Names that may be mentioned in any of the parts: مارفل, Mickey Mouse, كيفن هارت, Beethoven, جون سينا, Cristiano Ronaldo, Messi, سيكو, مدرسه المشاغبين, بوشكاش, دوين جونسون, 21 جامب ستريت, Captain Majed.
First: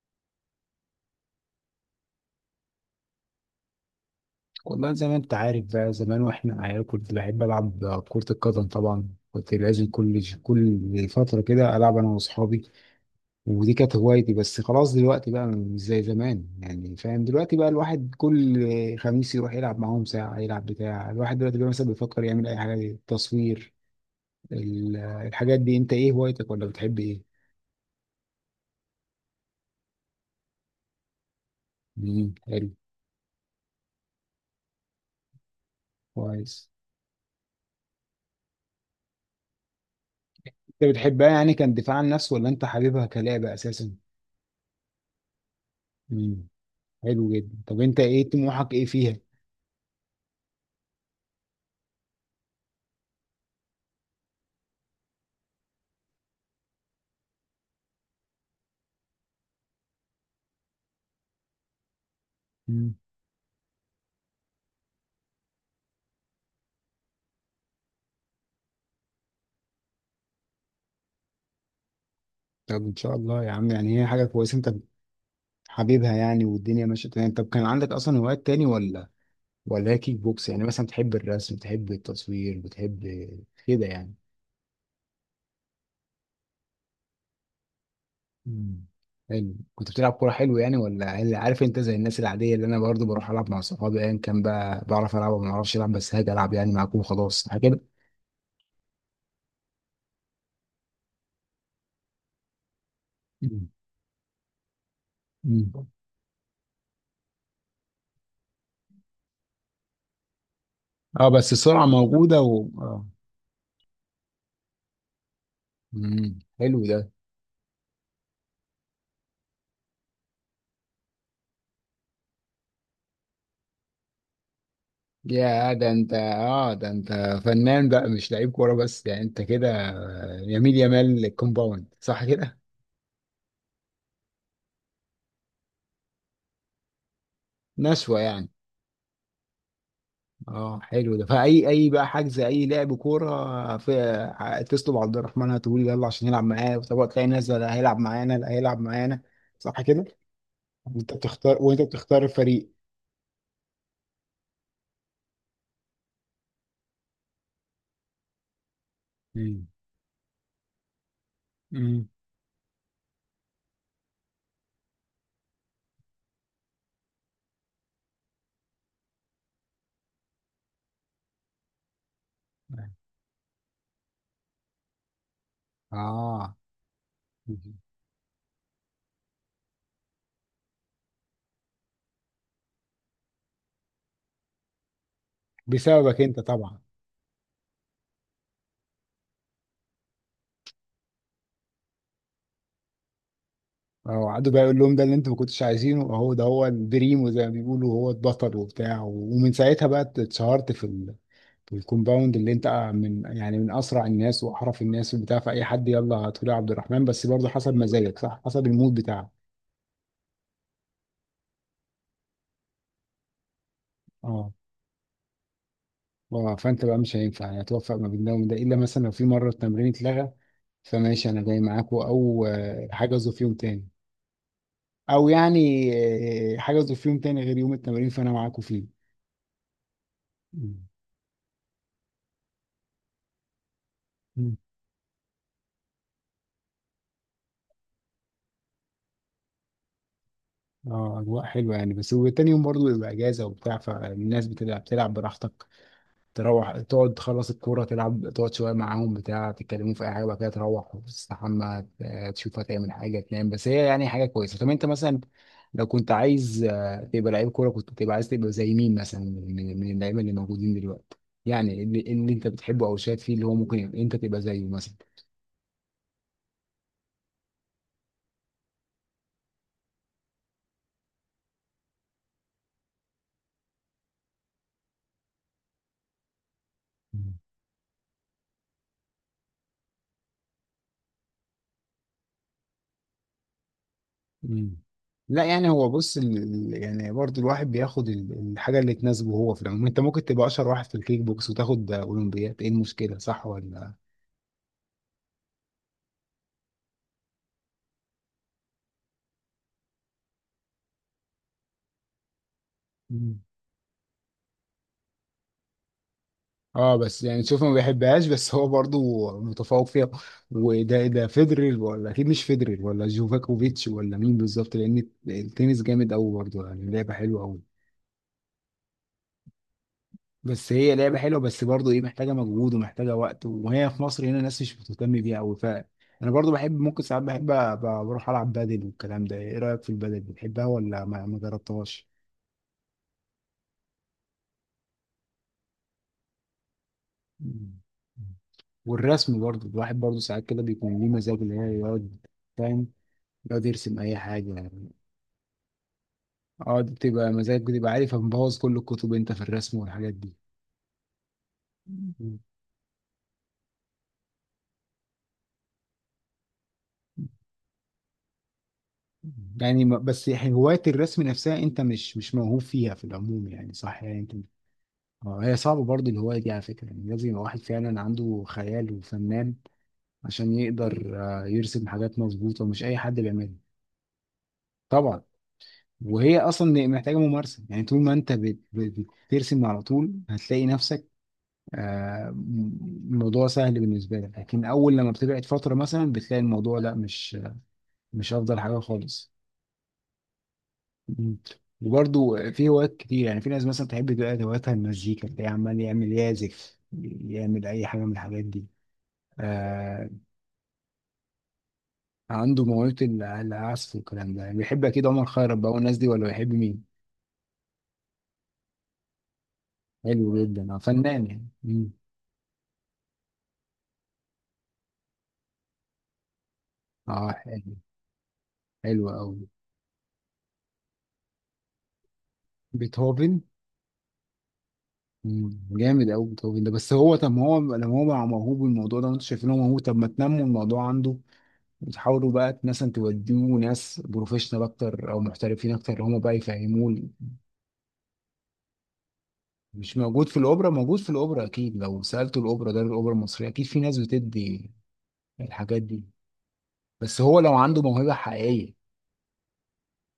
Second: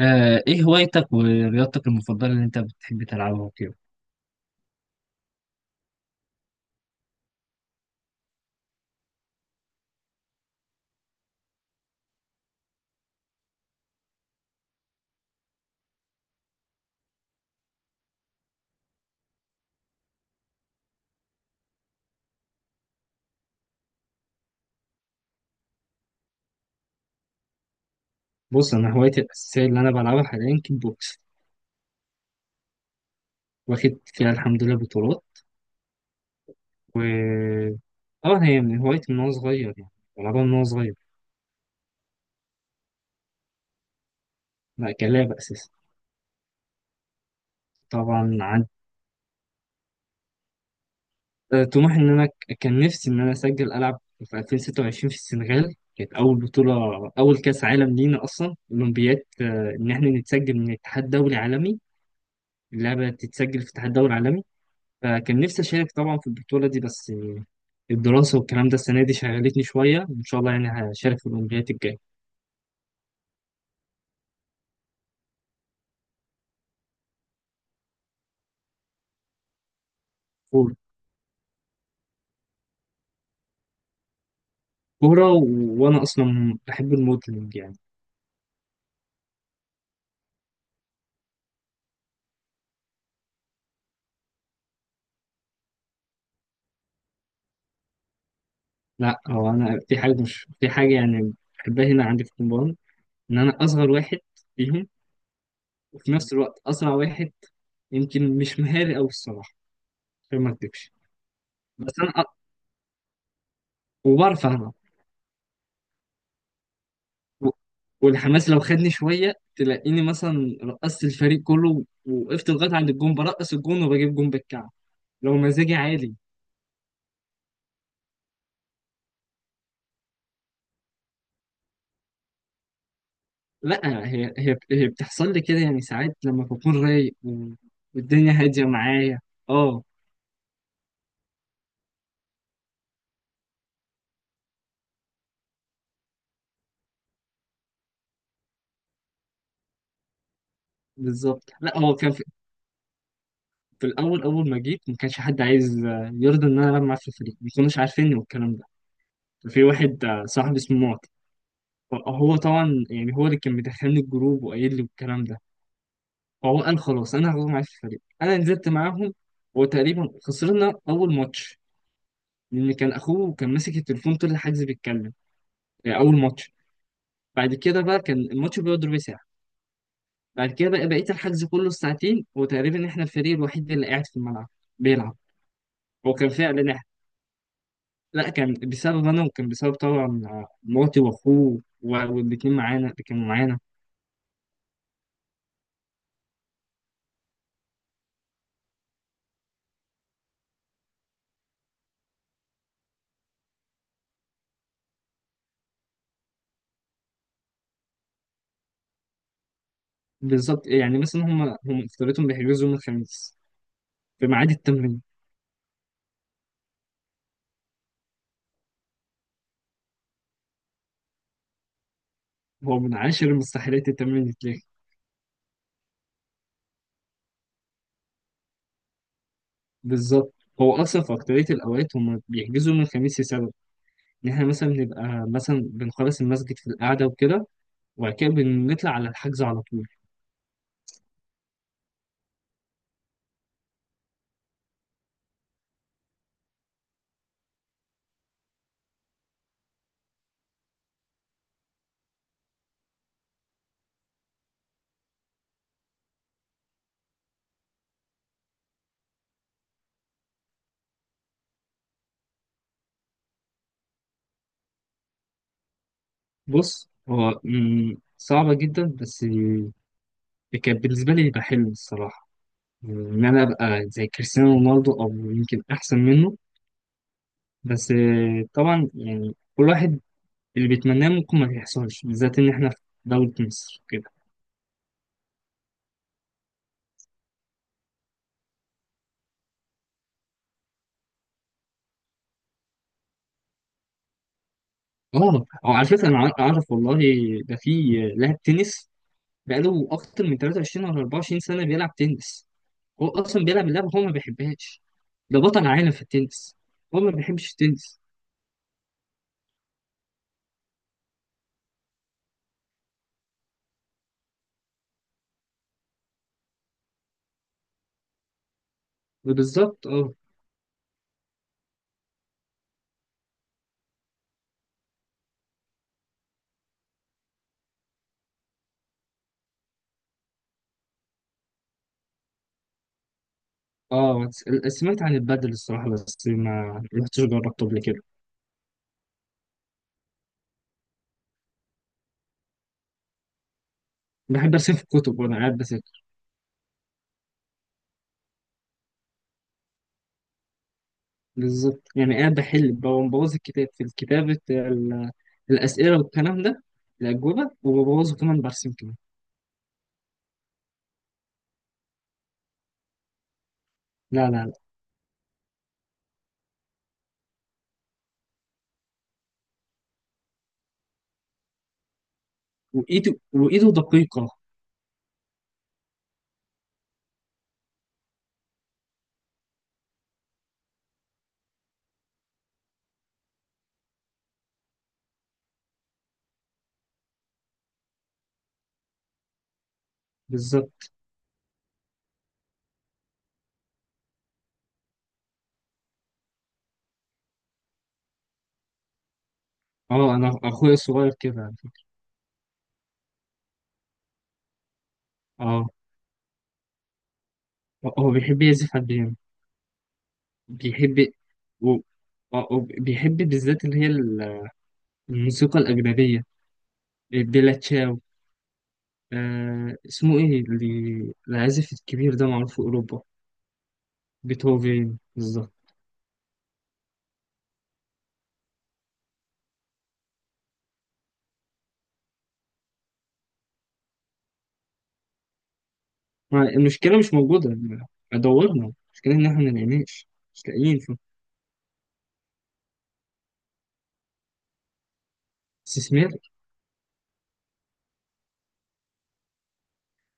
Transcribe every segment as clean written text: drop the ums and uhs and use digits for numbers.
ايه هوايتك ورياضتك المفضلة اللي انت بتحب تلعبها وكده؟ والله، زي ما انت عارف بقى زمان واحنا عيال كنت بحب العب كرة القدم. طبعا كنت لازم كل فترة كده العب انا واصحابي. ودي كانت هوايتي، بس خلاص دلوقتي بقى مش زي زمان، يعني فاهم. دلوقتي بقى الواحد كل خميس يروح يلعب معاهم ساعة يلعب بتاع. الواحد دلوقتي بقى مثلا بيفكر يعمل اي حاجة، تصوير، الحاجات دي. انت ايه هوايتك ولا بتحب ايه؟ بص، انا هوايتي الاساسية اللي انا بلعبها حاليا كيك بوكس. حلو. واخد فيها الحمد لله بطولات. كويس. و اه هي من هوايتي من وانا صغير يعني. بلعبها من وانا انت صغير. بتحبها يعني، كان دفاع عن النفس ولا انت حاببها كلعبة اساسا؟ لا، كلعبة اساسا. امم حلو جدا. طب انت ايه طبعا. عن طموحك، ايه فيها؟ آه، طموحي ان انا كان نفسي ان انا اسجل العب في 2026 في السنغال، كانت اول بطولة. اول كاس عالم لينا اصلا اولمبياد، ان احنا نتسجل من اتحاد دولي عالمي. مم. اللعبة تتسجل في اتحاد دولي عالمي. فكان نفسي أشارك طبعا في البطولة دي، بس الدراسة والكلام ده السنة دي شغلتني شوية، وإن شاء الله يعني هشارك في الأولمبياد الجاية. طب ان شاء الله يا عم، يعني هي حاجه كويسه انت حبيبها يعني، والدنيا ماشيه تمام. طب كان عندك اصلا هوايات تاني، ولا هي كيك بوكس يعني؟ كورة، مثلا بتحب الرسم، بتحب التصوير، بتحب كده يعني. كورة. وأنا أصلا بحب الموديلنج يعني. مم. حلو، كنت بتلعب كوره، حلو يعني. ولا اللي عارف، انت زي الناس العاديه اللي انا برضو بروح العب مع صحابي ايا كان بقى، بعرف العب وما اعرفش العب، بس هاجي العب يعني معاكم وخلاص، حاجه كده. لا، هو أنا في حاجة مش في حاجة يعني. بحبها هنا عندي في الكومباوند. إن أنا مم. أصغر واحد فيهم. مم. وفي نفس الوقت أسرع واحد. يمكن مش مهاري أوي الصراحة. عشان ما أكدبش. اه، بس السرعه بس أنا موجوده و اه وبعرف ألعب. حلو ده. و- والحماس لو خدني شوية، تلاقيني مثلا رقصت الفريق كله، ووقفت لغاية عند الجون برقص الجون وبجيب جون بالكعب لو يا مزاجي ده انت، عالي. ده انت فنان بقى، مش لعيب كوره بس، يعني انت كده يميل يمال الكومباوند، صح كده؟ لا، هي بتحصل لي كده يعني، ساعات لما بكون رايق نشوة والدنيا يعني. هادية معايا. اه. اه، حلو ده. فاي اي بقى حجز اي لعب كوره، في تطلب عبد الرحمن هتقول يلا عشان يلعب معايا. طب تلاقي ناس، ده لا هيلعب معانا، لا هيلعب معانا، صح كده؟ انت بالظبط. بتختار، لا، وانت هو كان بتختار في, الفريق. في الأول، أول ما جيت ما كانش حد عايز يرضى إن أنا ألعب معاه في الفريق، ما كانوش عارفيني والكلام ده. ففي امم واحد صاحبي اسمه معطي. امم هو طبعا يعني هو اللي كان مدخلني الجروب وقايل لي والكلام ده. هو قال خلاص انا هروح معاك الفريق، انا نزلت معاهم. وتقريبا خسرنا اول ماتش. لان كان اخوه كان ماسك التليفون طول الحجز بيتكلم. يعني اول ماتش. اه، بعد كده بقى كان الماتش بيقعد ربع ساعه. بعد كده بقى بقيت الحجز كله ساعتين، وتقريبا احنا الفريق الوحيد اللي قاعد في الملعب بيلعب. هو بسببك كان انت فعلا طبعا. احنا. لا، كان بسبب انا، وكان بسبب طبعا مراتي واخوه والاتنين معانا اللي كانوا معانا. اه، قعدوا بقى يقول لهم ده اللي انتوا ما كنتوش عايزينه، اهو ده هو البريمو زي ما بيقولوا، هو البطل وبتاع. ومن ساعتها بقى اتشهرت في في الكومباوند اللي انت، من يعني من اسرع الناس واحرف الناس وبتاع. فاي حد يلا هتقول يا عبد الرحمن، بس برضه حسب مزاجك، صح، حسب المود بتاعك. بالظبط. يعني مثلا هم افترضتهم بيحجزوا يوم الخميس في ميعاد اه التمرين. اه فانت بقى مش هينفع يعني توفق ما بين ده وده، الا مثلا لو في مره التمرين اتلغى فماشي انا جاي معاكم، او هو من عاشر حجزوا في يوم تاني. المستحيلات التمرين. او يعني حجزوا في يوم تاني غير يوم التمرين فانا معاكم فيه. بالظبط. هو اصلا في اكتريه الاوقات هم بيحجزوا من الخميس لسبب ان احنا مم. مثلا بنبقى مثلا بنخلص المسجد في القعده وكده. وبعد كده بنطلع على الحجز على طول. اه، اجواء حلوه يعني، بس وتاني يوم برضو بيبقى اجازه وبتاع، فالناس بتبقى بتلعب، تلعب براحتك، تروح تقعد تخلص الكوره، تلعب تقعد شويه معاهم بتاع، تتكلموا في اي حاجه وبعد كده تروح تستحمى، تشوف هتعمل حاجه، تنام. بس هي يعني حاجه كويسه. طب انت مثلا لو كنت عايز تبقى لعيب كوره، كنت تبقى عايز تبقى زي مين مثلا، من من اللعيبه اللي موجودين دلوقتي، يعني اللي انت بتحبه او شايف فيه اللي هو ممكن انت تبقى زيه مثلا؟ بص، هو صعبه جدا، بس كان بالنسبه لي يبقى حلم الصراحه، ان انا ابقى زي كريستيانو رونالدو او يمكن احسن منه. بس طبعا يعني كل واحد اللي بيتمناه ممكن ما يحصلش، بالذات ان احنا في دوله مصر كده. مم. لا يعني، هو بص يعني برضو الواحد بياخد الحاجة اللي تناسبه. هو في العموم انت ممكن تبقى اشهر واحد في الكيك بوكس وتاخد اولمبياد، ايه المشكلة؟ صح ولا؟ اه، أو على فكره، انا اعرف والله ده في لاعب تنس بقاله اكتر من 23 ولا 24 سنه بيلعب تنس. هو مم. اصلا بيلعب اللعبه هو ما بيحبهاش. ده بطل عالم في التنس. اه، هو ما بس يعني بيحبش شوف، ما التنس. بيحبهاش بس هو برضو متفوق فيها. وده ده فيدرر ولا اكيد مش فيدرر ولا جوفاكوفيتش، ولا مين بالظبط؟ لان التنس جامد قوي برضو، يعني لعبة حلوة قوي. بالظبط. اه. بس هي لعبة حلوة بس برضه ايه، محتاجة مجهود ومحتاجة وقت، وهي في مصر هنا الناس مش بتهتم بيها أوي. ف أنا برضه بحب، ممكن ساعات بحب بروح ألعب بادل والكلام ده. ايه رأيك في البادل، بتحبها ولا ما جربتهاش؟ اه، سمعت عن البادل الصراحه بس ما رحتش جربته مم. قبل كده. والرسم برضه الواحد برضه ساعات كده بيكون ليه مزاج اللي هو يقعد، فاهم، يقعد يرسم أي بحب حاجة ارسم في يعني. الكتب وانا قاعد بذاكر. اه، دي بتبقى مزاج، بتبقى عارف مبوظ كل الكتب أنت في الرسم والحاجات دي. بالظبط. يعني قاعد مم. بحل ببوظ الكتاب في الكتابه الاسئله والكلام ده، الاجوبه وببوظه كمان برسم كمان. يعني بس يعني هواية الرسم نفسها أنت مش موهوب فيها في العموم يعني، صح يعني لا، أنت. لا، لا. هي صعبة برضه الهواية دي على فكرة، يعني لازم يبقى واحد فعلا عنده خيال وفنان عشان يقدر يرسم حاجات مظبوطة، مش أي وايده حد بيعملها. وايده دقيقه. طبعا. وهي أصلا محتاجة ممارسة، يعني طول ما أنت بترسم على طول هتلاقي نفسك، آه، الموضوع سهل بالنسبة لك، لكن أول لما بتبعد فترة مثلا بتلاقي الموضوع لا، مش، مش أفضل حاجة خالص. بالظبط. مم. وبرضه في هوايات كتير يعني، في ناس مثلا تحب تبقى هواياتها المزيكا، تلاقيه عمال يعمل يعزف يعمل أي حاجة من الحاجات دي. آه اه، انا اخويا الصغير كده. عنده موهبة العزف والكلام ده يعني، بيحب أكيد عمر خيرت اه، بقى والناس دي، ولا بيحب مين؟ هو بيحب يعزف على البيانو. حلو جدا، بيحب فنان يعني. و... مم. بيحب بالذات اللي هي الموسيقى الأجنبية. اه، بيلا حلو. تشاو. حلو أوي اسمه إيه اللي العازف الكبير ده معروف في أوروبا؟ بيتهوفن. بيتهوفن. بالظبط. جامد أوي بيتهوفن ده. بس هو طب ما هو لما هو بقى موهوب بالموضوع ده وأنتوا شايفين هو موهوب، طب ما تنموا الموضوع عنده، وتحاولوا بقى مثلا توديه ناس بروفيشنال أكتر أو محترفين أكتر هم بقى المشكلة يفهموه. مش موجودة. دورنا. المشكلة إن إحنا مش ملاقيناش، موجود في مش الأوبرا، لاقيين موجود في الأوبرا أكيد، لو سألتوا الأوبرا، ده الأوبرا المصرية أكيد في ناس بتدي الحاجات دي. استثمار. بس هو لو عنده موهبة حقيقية.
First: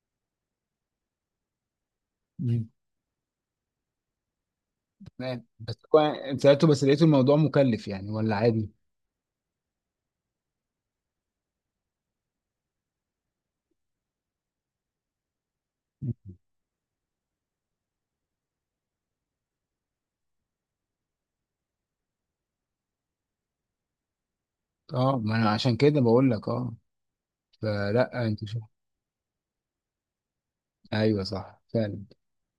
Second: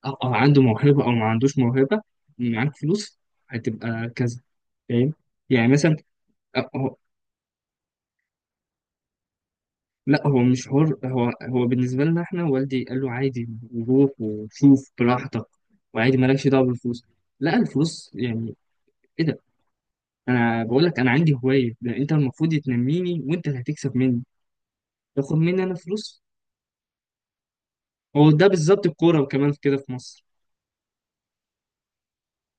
أو عنده موهبة أو ما عندوش موهبة، مم. معاك فلوس، هتبقى كذا. فاهم؟ تمام يعني بس مثلا، سألته آه، بس آه، لقيته الموضوع مكلف يعني ولا عادي؟ لا هو مش حر هو. هو بالنسبة لنا احنا والدي قال له عادي، روح وشوف براحتك، مم. وعادي مالكش دعوة بالفلوس. لا، الفلوس يعني ايه ده؟ انا بقول لك انا عندي هواية، ده انت المفروض تنميني، وانت اللي هتكسب مني. اه، ما تاخد انا مني انا عشان كده فلوس؟ بقول لك. اه، فلا هو انت ده شوف. بالظبط الكورة وكمان كده في مصر. ايوه، صح فعلا.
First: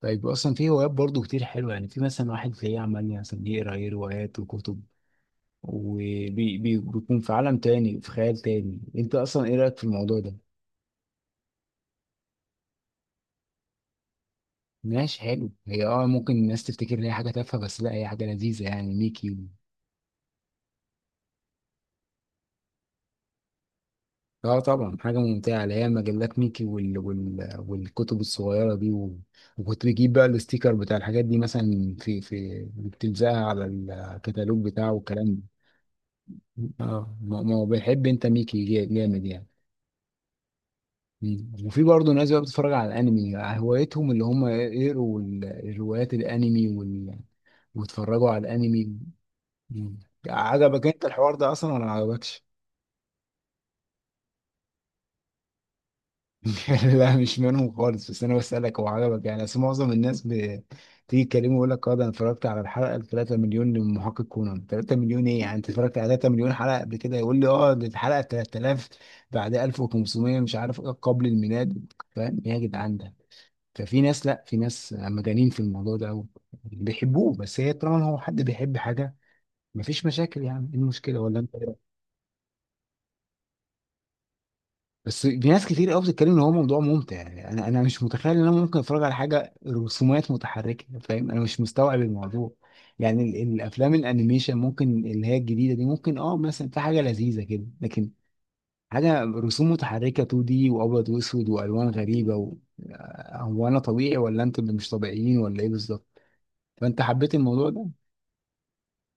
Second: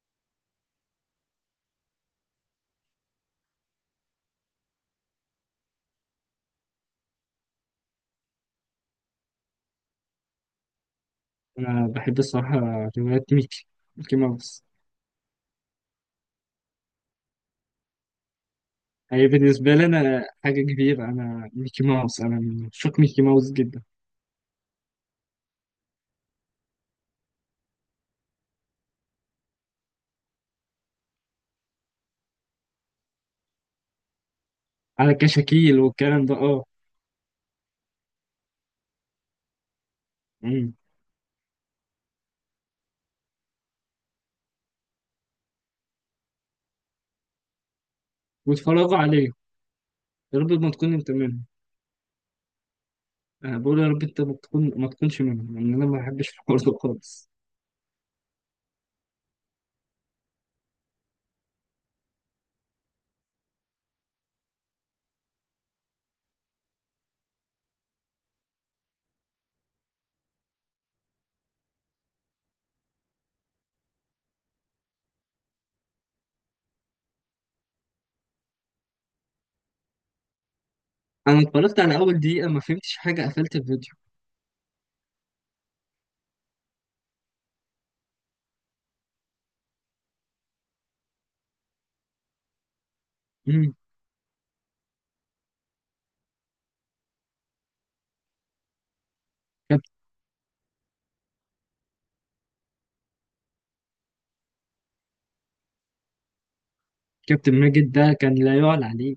طيب اصلا في هوايات برضو كتير حلوه، يعني في مثلا واحد زي عمال مثلا يقرا، ايه، روايات وكتب وبيكون في عالم تاني، في خيال تاني. انت اصلا ايه رايك في الموضوع ده؟ انا بحب الصراحة روايات ميكي، ميكي ماوس. ماشي، حلو. هي اه، ممكن الناس تفتكر ان هي حاجه تافهه بس لا، هي حاجه لذيذه يعني هي ميكي. بالنسبة لي انا حاجة كبيرة، انا ميكي ماوس، انا من عشاق ميكي ماوس جدا. اه طبعا، حاجة ممتعة، اللي هي مجلات ميكي والكتب الصغيرة دي، و... وكنت بجيب بقى الاستيكر بتاع الحاجات دي، مثلا في بتلزقها على الكتالوج بتاعه على والكلام ده. كشاكيل والكلام ده، اه. اه، ما هو بيحب انت، ميكي جامد يعني. مم. مم. وفي برضه ناس بقى بتتفرج على الانمي، هوايتهم اللي هم يقروا الروايات، الانمي ويتفرجوا على واتفرجوا الانمي. عليه. مم. يا رب ما عجبك تكون انت انت الحوار منهم. ده اصلا ولا ما عجبكش؟ انا بقول يا رب انت ما تكونش منهم، لان انا ما بحبش الحوار ده لا خالص. مش منهم خالص، بس انا بسألك هو عجبك يعني؟ اصل معظم الناس بتيجي تكلمه يقول لك اه، ده انا اتفرجت على الحلقه ال 3 مليون لمحقق كونان. 3 مليون ايه يعني؟ انت اتفرجت على 3 مليون حلقه قبل كده؟ يقول لي اه دي الحلقه 3000 بعد 1500 مش عارف ايه قبل الميلاد. فاهم إيه يا جدعان ده؟ ففي ناس، لا في ناس مجانين في الموضوع ده أوي. بيحبوه. بس هي طالما هو حد بيحب حاجه، مفيش مشاكل يعني، ايه المشكله، ولا انا انت؟ اتفرجت على اول دقيقه، ما فهمتش حاجه، قفلت الفيديو. بس في ناس كتير قوي بتتكلم ان هو موضوع ممتع، يعني انا مش متخيل ان انا ممكن اتفرج على حاجه رسومات متحركه. فاهم، انا مش مستوعب الموضوع. يعني امم. الافلام الانيميشن ممكن اللي هي الجديده دي، ممكن اه مثلا في حاجه لذيذه كده، لكن حاجه رسوم كابت... متحركه 2 دي، وابيض واسود والوان غريبه و... هو انا طبيعي ولا انتوا اللي مش طبيعيين، ولا ايه بالظبط؟ فانت حبيت كابتن الموضوع ده. ماجد ده كان لا يعلى عليه.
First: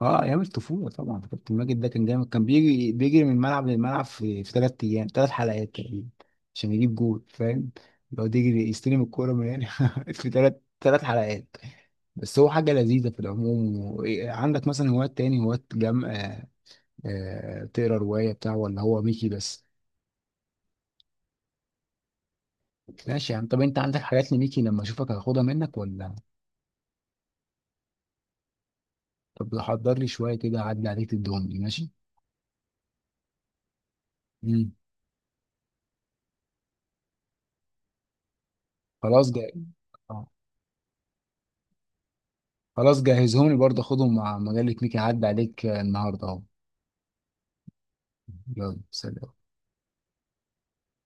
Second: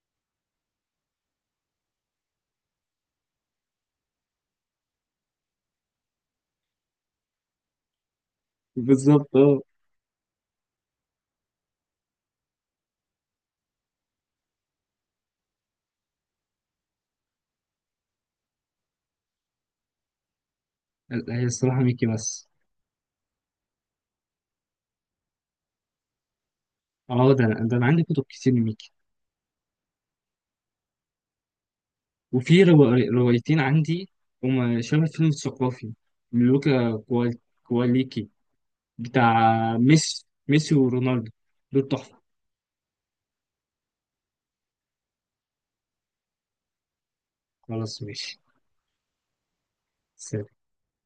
اه، ايام الطفوله طبعا كابتن ماجد ده كان جامد، كان بيجري بيجري من ملعب للملعب في ثلاث ايام ثلاث حلقات تقريبا عشان يجيب جول، فاهم، يقعد يجري يستلم الكوره بالظبط. من اه. هنا. في ثلاث حلقات. بس هو حاجه لذيذه في العموم. و- إيه، عندك مثلا هوايات تاني، هوايات جم آه آه، تقرا روايه بتاع ولا هو ميكي بس؟ لا، هي الصراحه ميكي بس. ماشي يعني. طب انت عندك حاجات لميكي لما اشوفك هاخدها منك ولا؟ اه، ده انا عندي كتب كتير لميكي. طب حضر لي شويه كده، اعدي عليك تدهم لي ماشي. وفي روايتين عندي. مم. هما شبه فيلم الثقافي. لوكا كواليكي خلاص بتاع جاي. ميسي ورونالدو. دول تحفه. خلاص جهزهم لي، برضه خدهم مع مجلة ميكي عدى عليك النهارده اهو. خلاص ماشي. يلا سلام.